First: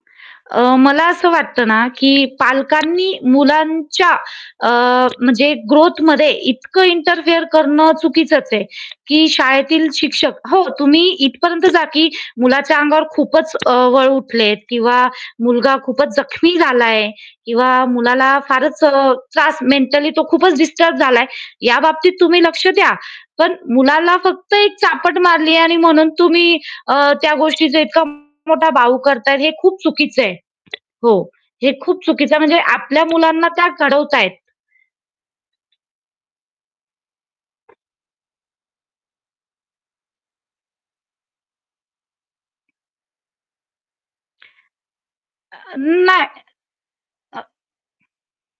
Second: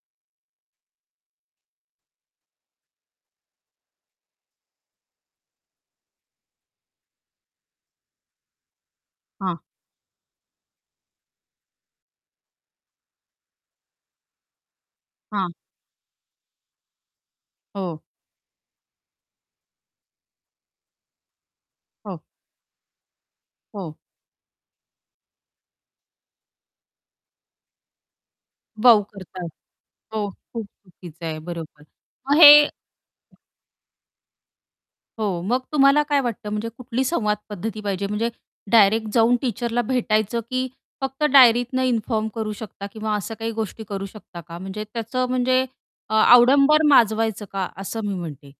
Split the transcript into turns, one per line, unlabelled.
अ, मला असं वाटत ना, की पालकांनी मुलांच्या अ, म्हणजे ग्रोथमध्ये इतकं इंटरफिअर करणं चुकीचंच आहे, की
हां.
शाळेतील शिक्षक हो, तुम्ही इथपर्यंत जा, की मुलाच्या अंगावर खूपच अ, वळ उठलेत किंवा
हां.
मुलगा खूपच जखमी झाला आहे किंवा
हो.
मुलाला फारच अ, त्रास मेंटली तो खूपच डिस्टर्ब झालाय. या बाबतीत
हो.
तुम्ही लक्ष द्या. पण
हो.
मुलाला फक्त एक चापट मारली आहे आणि म्हणून तुम्ही अ, त्या गोष्टीचा इतका मोठा बाऊ
बाऊ
करताय
करतात.
हे खूप चुकीचं
हो,
आहे.
खूप
हो,
चुकीचं आहे,
हे
बरोबर.
खूप चुकीचं
मग
आहे.
हे
म्हणजे
हं.
आपल्या मुलांना त्या घडवत आहेत.
हो, मग तुम्हाला काय वाटतं, म्हणजे कुठली संवाद पद्धती पाहिजे? म्हणजे डायरेक्ट जाऊन टीचरला भेटायचं, की फक्त डायरीतनं इन्फॉर्म करू शकता किंवा अशा काही गोष्टी करू शकता का? म्हणजे त्याचं म्हणजे
अ,
अ,
नाही
आडंबर
अ
माजवायचं का? असं मी म्हणते.